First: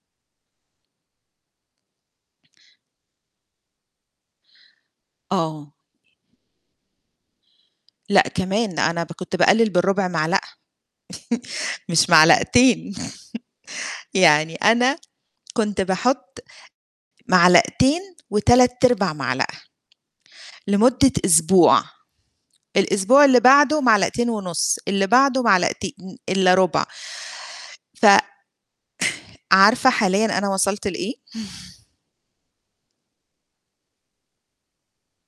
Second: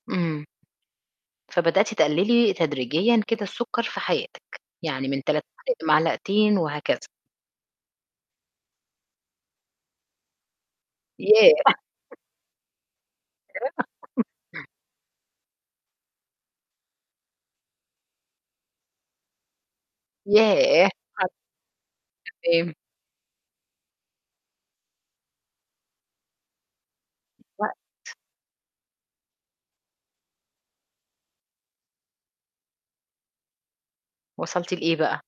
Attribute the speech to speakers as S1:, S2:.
S1: إمم. فبدأتِ تقلّلي تدريجيًا كده السُكّر في حياتِك، يعني من 3
S2: آه.
S1: معالق لمعلقتين وهكذا.
S2: لأ، كمان أنا ب كنت باقلّل بالرُبع معلقة،
S1: ياه!
S2: مش معلقتين. يعني أنا كنت باحُطّ معلقتين وتلات إربع معلقة،
S1: ياه!
S2: لمدة
S1: [unintelligible]
S2: أسبوع،
S1: تمام.
S2: الأسبوع اللي بعدُه معلقتين ونُصّ، اللي بعده معلقتين إلّا رُبع. ف
S1: [unintelligible]
S2: عارفة حاليًا أنا وصلت لإيه؟
S1: وصلتِ لإيه بقى؟